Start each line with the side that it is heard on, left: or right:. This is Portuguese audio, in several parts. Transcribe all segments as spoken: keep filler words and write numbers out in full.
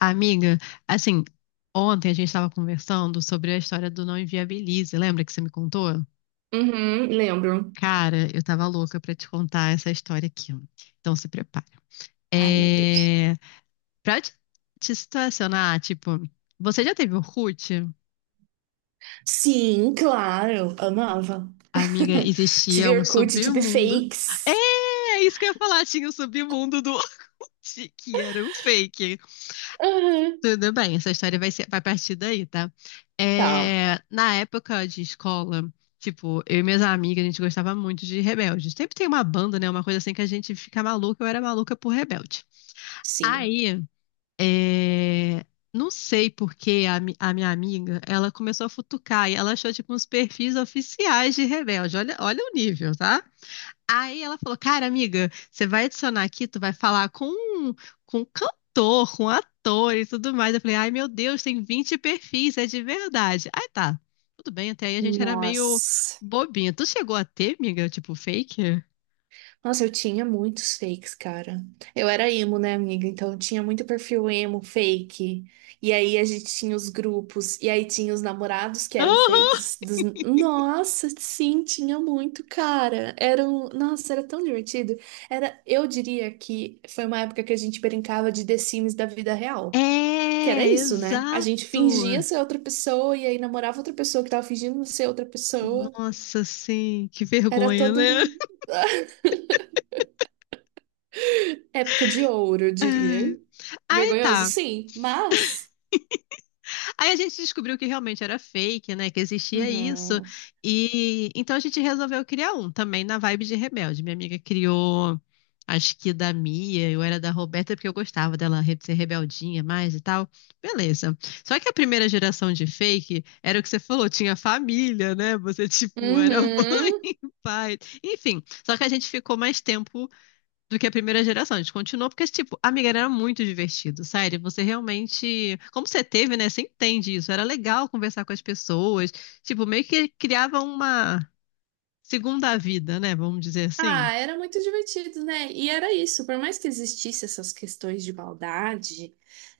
left: Amiga, assim, ontem a gente estava conversando sobre a história do Não Inviabilize. Lembra que você me contou?
right: Uhum, lembro.
left: Cara, eu tava louca pra te contar essa história aqui. Então se prepara.
right: Ai, meu Deus.
left: É... Pra te te situacionar, tipo, você já teve Orkut?
right: Sim, claro, amava.
left: Amiga, existia
right: Tive
left: um
right: Orkut, tive
left: submundo. É,
right: fakes.
left: é isso que eu ia falar, tinha o submundo do Orkut, que era um fake.
right: Uhum.
left: Tudo bem, essa história vai ser, vai partir daí, tá?
right: Tá,
left: É, na época de escola, tipo, eu e minhas amigas, a gente gostava muito de Rebelde. Sempre tem uma banda, né? Uma coisa assim que a gente fica maluca, eu era maluca por Rebelde.
right: sim.
left: Aí, é, não sei por que a, mi- a minha amiga, ela começou a futucar e ela achou, tipo, uns perfis oficiais de Rebelde. Olha, olha o nível, tá? Aí ela falou, cara, amiga, você vai adicionar aqui, tu vai falar com um, com um cantor, com um ator e tudo mais. Eu falei, ai meu Deus, tem vinte perfis, é de verdade. Aí tá, tudo bem, até aí a gente era meio
right: Nossa.
left: bobinha. Tu chegou a ter, amiga, tipo fake?
right: Nossa, eu tinha muitos fakes, cara. Eu era emo, né, amiga? Então eu tinha muito perfil emo, fake. E aí a gente tinha os grupos. E aí tinha os namorados que eram
left: Aham.
right: fakes. dos- Nossa, sim, tinha muito, cara. Era um... Nossa, era tão divertido. Era... Eu diria que foi uma época que a gente brincava de The Sims da vida real. Que era
left: É,
right: isso, né? A
left: exato.
right: gente fingia ser outra pessoa e aí namorava outra pessoa que tava fingindo ser outra pessoa.
left: Nossa, sim, que
right: Era
left: vergonha,
right: todo
left: né?
right: um. Época de ouro, eu
left: É.
right: diria.
left: Aí
right: Vergonhoso,
left: tá.
right: sim, mas.
left: Aí a gente descobriu que realmente era fake, né? Que existia isso.
right: Uhum.
left: E então a gente resolveu criar um também na vibe de Rebelde. Minha amiga criou, acho que da Mia, eu era da Roberta porque eu gostava dela re- ser rebeldinha mais e tal. Beleza. Só que a primeira geração de fake era o que você falou, tinha família, né? Você tipo era
right: Uhum.
left: mãe, pai, enfim. Só que a gente ficou mais tempo do que a primeira geração. A gente continuou porque, tipo, amiga, era muito divertido, sério. Você realmente, como você teve, né? Você entende isso. Era legal conversar com as pessoas. Tipo, meio que criava uma segunda vida, né? Vamos dizer assim.
right: Ah, era muito divertido, né? E era isso, por mais que existisse essas questões de maldade,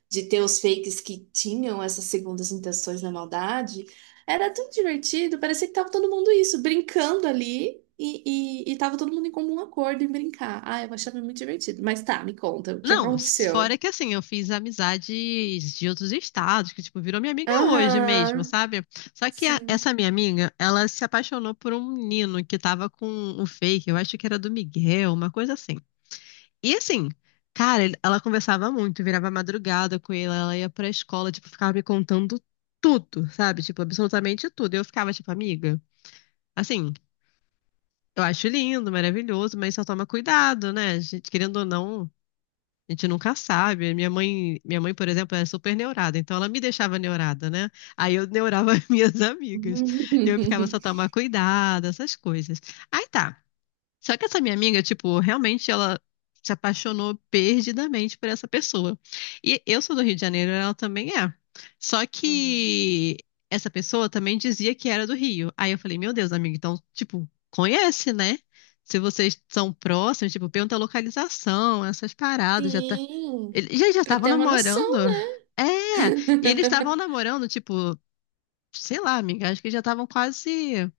right: de ter os fakes que tinham essas segundas intenções na maldade, era tão divertido, parecia que tava todo mundo isso, brincando ali e, e, e tava todo mundo em comum acordo em brincar. Ah, eu achava muito divertido. Mas tá, me conta, o que
left: Não, fora
right: aconteceu?
left: que assim, eu fiz amizades de outros estados, que tipo, virou minha amiga hoje mesmo,
right: Aham,
left: sabe? Só que a-
right: sim.
left: essa minha amiga, ela se apaixonou por um menino que tava com o fake, eu acho que era do Miguel, uma coisa assim. E assim, cara, ele- ela conversava muito, virava madrugada com ele, ela ia pra escola, tipo, ficava me contando tudo, sabe? Tipo, absolutamente tudo. Eu ficava, tipo, amiga, assim, eu acho lindo, maravilhoso, mas só toma cuidado, né? A gente, querendo ou não, a gente nunca sabe. Minha mãe, minha mãe, por exemplo, é super neurada, então ela me deixava neurada, né? Aí eu neurava as minhas amigas. Eu ficava só tomar cuidado, essas coisas. Aí tá. Só que essa minha amiga, tipo, realmente ela se apaixonou perdidamente por essa pessoa. E eu sou do Rio de Janeiro, ela também é. Só
right: Uhum.
left: que essa pessoa também dizia que era do Rio. Aí eu falei, meu Deus, amiga, então, tipo, conhece, né? Se vocês são próximos, tipo, pergunta a localização, essas paradas, já tá.
right: Sim,
left: Eles já já
right: para
left: estavam
right: ter uma noção.
left: namorando? É! E eles estavam namorando, tipo, sei lá, amiga, acho que já estavam quase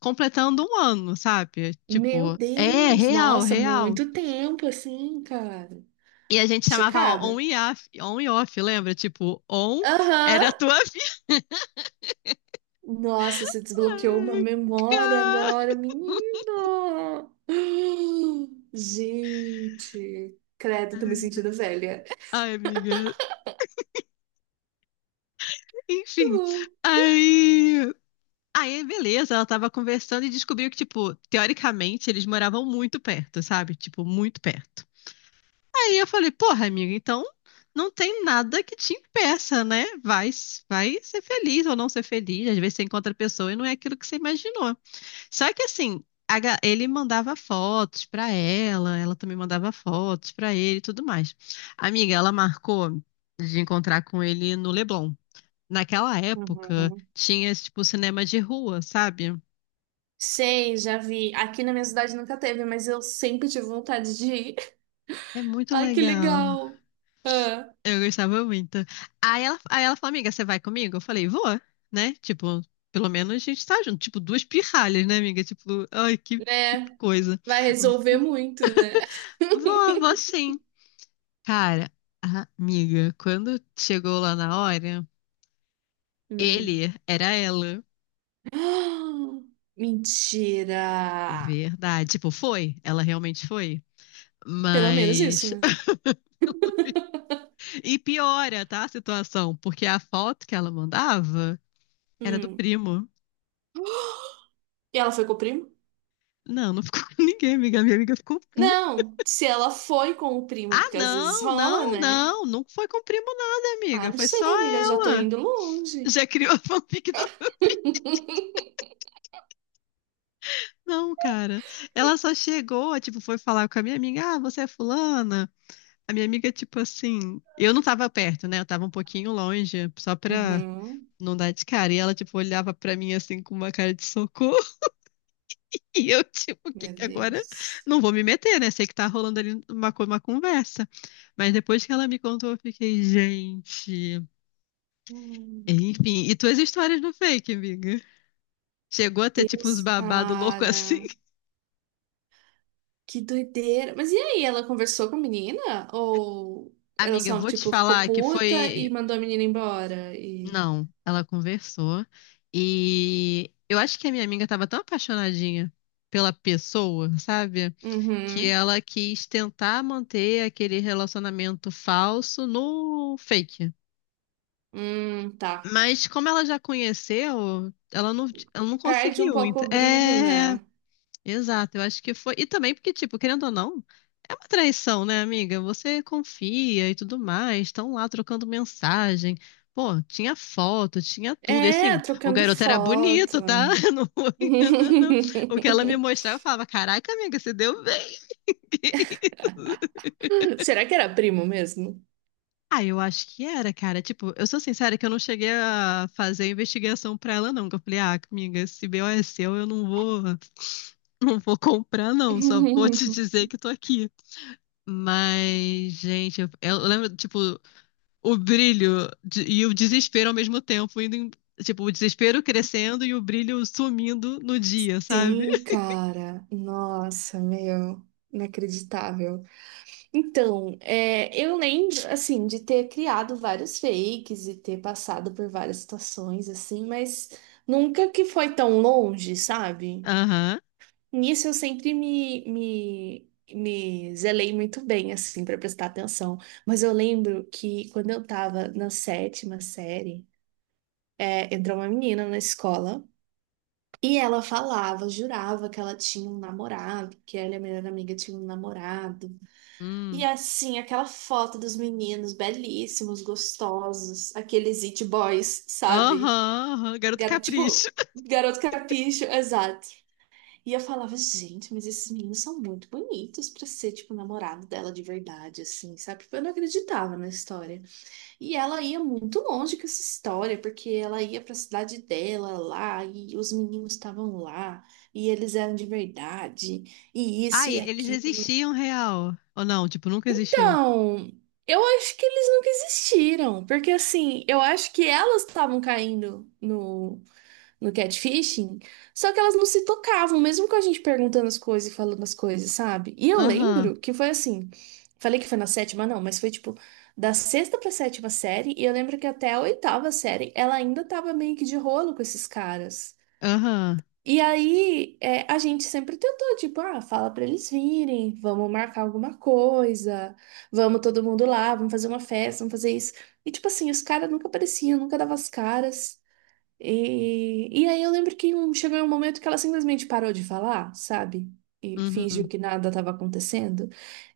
left: completando um ano, sabe?
right: Meu
left: Tipo, é
right: Deus,
left: real,
right: nossa,
left: real.
right: muito tempo assim, cara.
left: E a gente chamava
right: Chocada.
left: on e off, on e off, lembra? Tipo, on
right: Aham.
left: era a tua vida.
right: Nossa, você desbloqueou uma
left: Ai,
right: memória
left: ca-
right: agora, menino. Gente, credo, tô me sentindo velha.
left: Ai, amiga. Enfim. Aí. Aí, beleza, ela tava conversando e descobriu que, tipo, teoricamente eles moravam muito perto, sabe? Tipo, muito perto. Aí eu falei, porra, amiga, então não tem nada que te impeça, né? Vai, vai ser feliz ou não ser feliz. Às vezes você encontra a pessoa e não é aquilo que você imaginou. Só que assim, a ga- ele mandava fotos pra ela, ela também mandava fotos pra ele e tudo mais. Amiga, ela marcou de encontrar com ele no Leblon. Naquela
right: Muito bom.
left: época,
right: Uhum.
left: tinha esse tipo cinema de rua, sabe?
right: Sei, já vi. Aqui na minha cidade nunca teve, mas eu sempre tive vontade de ir.
left: É muito
right: Ai, que
left: legal.
right: legal. Ah,
left: Eu gostava muito. Aí ela, aí ela falou, amiga, você vai comigo? Eu falei, vou, né? Tipo, pelo menos a gente tá junto. Tipo, duas pirralhas, né, amiga? Tipo, ai, que, que
right: né?
left: coisa.
right: Vai resolver
left: Vou,
right: muito, né?
left: vou vou sim. Cara, a- amiga, quando chegou lá na hora,
right: Hum.
left: ele era ela.
right: Mentira!
left: Verdade. Tipo, foi. Ela realmente foi.
right: Pelo menos isso,
left: Mas.
right: né?
left: E piora, tá, a situação, porque a foto que ela mandava era do
right: Hum.
left: primo.
right: E ela foi com o primo?
left: Não, não ficou com ninguém, amiga. Minha amiga ficou puta.
right: Não, se ela foi com o primo,
left: Ah,
right: porque às vezes
left: não,
right: rola,
left: não,
right: né?
left: não. Não foi com o primo, nada,
right: Ah,
left: amiga.
right: não
left: Foi
right: sei,
left: só
right: amiga, já tô
left: ela.
right: indo longe.
left: Já criou a fanfic da. Não, cara. Ela só chegou, tipo, foi falar com a minha amiga: Ah, você é fulana? A minha amiga, tipo assim, eu não tava perto, né? Eu tava um pouquinho longe, só pra
right: Uhum.
left: não dar de cara. E ela, tipo, olhava pra mim assim com uma cara de socorro. E eu, tipo, o que
right: Meu
left: que agora?
right: Deus.
left: Não vou me meter, né? Sei que tá rolando ali uma, co- uma conversa. Mas depois que ela me contou, eu fiquei, gente.
right: Hum.
left: Enfim, e tuas histórias no fake, amiga? Chegou a ter, tipo, uns
right: Deus,
left: babado louco assim?
right: cara. Que doideira. Mas e aí, ela conversou com a menina? Ou ela
left: Amiga, eu
right: só,
left: vou te
right: tipo, ficou
left: falar que
right: puta e
left: foi.
right: mandou a menina embora? E...
left: Não, ela conversou e eu acho que a minha amiga estava tão apaixonadinha pela pessoa, sabe? Que
right: Uhum.
left: ela quis tentar manter aquele relacionamento falso no fake.
right: Hum, tá.
left: Mas como ela já conheceu, ela não, ela não
right: Perde um
left: conseguiu.
right: pouco
left: Então,
right: o brilho,
left: é.
right: né?
left: Exato, eu acho que foi. E também porque, tipo, querendo ou não, é uma traição, né, amiga? Você confia e tudo mais, estão lá trocando mensagem. Pô, tinha foto, tinha tudo. E assim,
right: É,
left: o
right: trocando
left: garoto era
right: foto.
left: bonito, tá? Não vou enganar, não. O que ela me mostrava, eu falava: Caraca, amiga, você deu bem.
right: Será que era primo mesmo?
left: Ah, eu acho que era, cara. Tipo, eu sou sincera que eu não cheguei a fazer a investigação pra ela, não. Que eu falei: Ah, amiga, esse B O é seu, eu não vou. Não vou comprar, não. Só vou te dizer que tô aqui. Mas, gente, eu, eu lembro, tipo, o brilho de- e o desespero ao mesmo tempo, indo em- tipo, o desespero crescendo e o brilho sumindo no dia, sabe?
right: Sim, cara. Nossa, meu. Inacreditável. Então, é, eu lembro, assim, de ter criado vários fakes e ter passado por várias situações, assim, mas nunca que foi tão longe, sabe?
left: Aham.
right: Nisso eu sempre me, me, me zelei muito bem, assim, para prestar atenção. Mas eu lembro que quando eu tava na sétima série, é, entrou uma menina na escola e ela falava, jurava que ela tinha um namorado, que ela e a melhor amiga tinham um namorado. E
left: Hum.
right: assim, aquela foto dos meninos belíssimos, gostosos, aqueles it boys,
left: Aham,
right: sabe?
left: aham. Garoto
right: Ga-
left: Capricho.
right: Tipo, garoto capricho, exato. E eu falava, gente, mas esses meninos são muito bonitos pra ser, tipo, namorado dela de verdade, assim, sabe? Porque eu não acreditava na história. E ela ia muito longe com essa história, porque ela ia pra cidade dela lá, e os meninos estavam lá, e eles eram de verdade, e isso
left: Ai,
right: e
left: eles
right: aquilo.
left: existiam real. Ou não, tipo, nunca existiu.
right: Então, eu acho que eles nunca existiram, porque, assim, eu acho que elas estavam caindo no no catfishing, só que elas não se tocavam, mesmo com a gente perguntando as coisas e falando as coisas, sabe? E eu
left: Aham,
right: lembro que foi assim, falei que foi na sétima, não, mas foi tipo da sexta pra sétima série, e eu lembro que até a oitava série ela ainda tava meio que de rolo com esses caras.
left: aham.
right: E aí, é, a gente sempre tentou, tipo, ah, fala pra eles virem, vamos marcar alguma coisa, vamos todo mundo lá, vamos fazer uma festa, vamos fazer isso. E, tipo assim, os caras nunca apareciam, nunca davam as caras. E, e aí eu lembro que um- chegou um momento que ela simplesmente parou de falar, sabe? E fingiu
left: Uhum.
right: que nada estava acontecendo.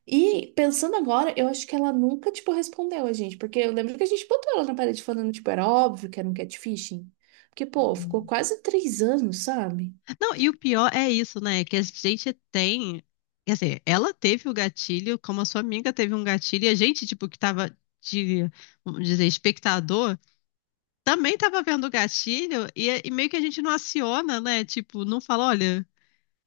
right: E pensando agora, eu acho que ela nunca, tipo, respondeu a gente. Porque eu lembro que a gente botou ela na parede falando, tipo, era óbvio que era um catfishing. Porque, pô, ficou quase três anos, sabe?
left: Não, e o pior é isso, né? Que a gente tem. Quer dizer, ela teve o gatilho, como a sua amiga teve um gatilho, e a gente, tipo, que tava de, vamos dizer, espectador, também tava vendo o gatilho, e, e meio que a gente não aciona, né? Tipo, não fala, olha,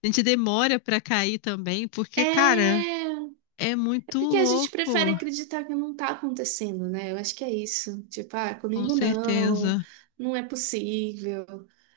left: a gente demora pra cair também, porque, cara,
right: É.
left: é muito
right: Porque a gente prefere
left: louco,
right: acreditar que não tá acontecendo, né? Eu acho que é isso. Tipo, ah,
left: com
right: comigo não,
left: certeza.
right: não é possível.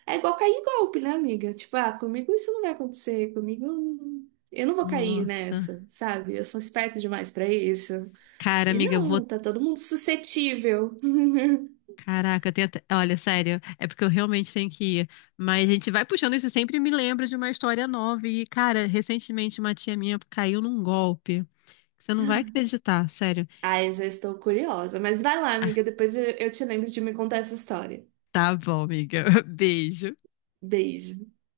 right: É igual cair em golpe, né, amiga? Tipo, ah, comigo isso não vai acontecer, comigo não- eu não vou cair
left: Nossa.
right: nessa, sabe? Eu sou esperta demais pra isso.
left: Cara,
right: E
left: amiga, eu vou
right: não, tá todo mundo suscetível.
left: Caraca, eu tenho até... Olha, sério, é porque eu realmente tenho que ir. Mas a gente vai puxando isso e sempre me lembra de uma história nova. E, cara, recentemente uma tia minha caiu num golpe. Você não vai acreditar, sério.
right: Ai, já estou curiosa. Mas vai lá,
left: Ah,
right: amiga, depois eu, eu te lembro de me contar essa história.
left: tá bom, amiga. Beijo.
right: Beijo.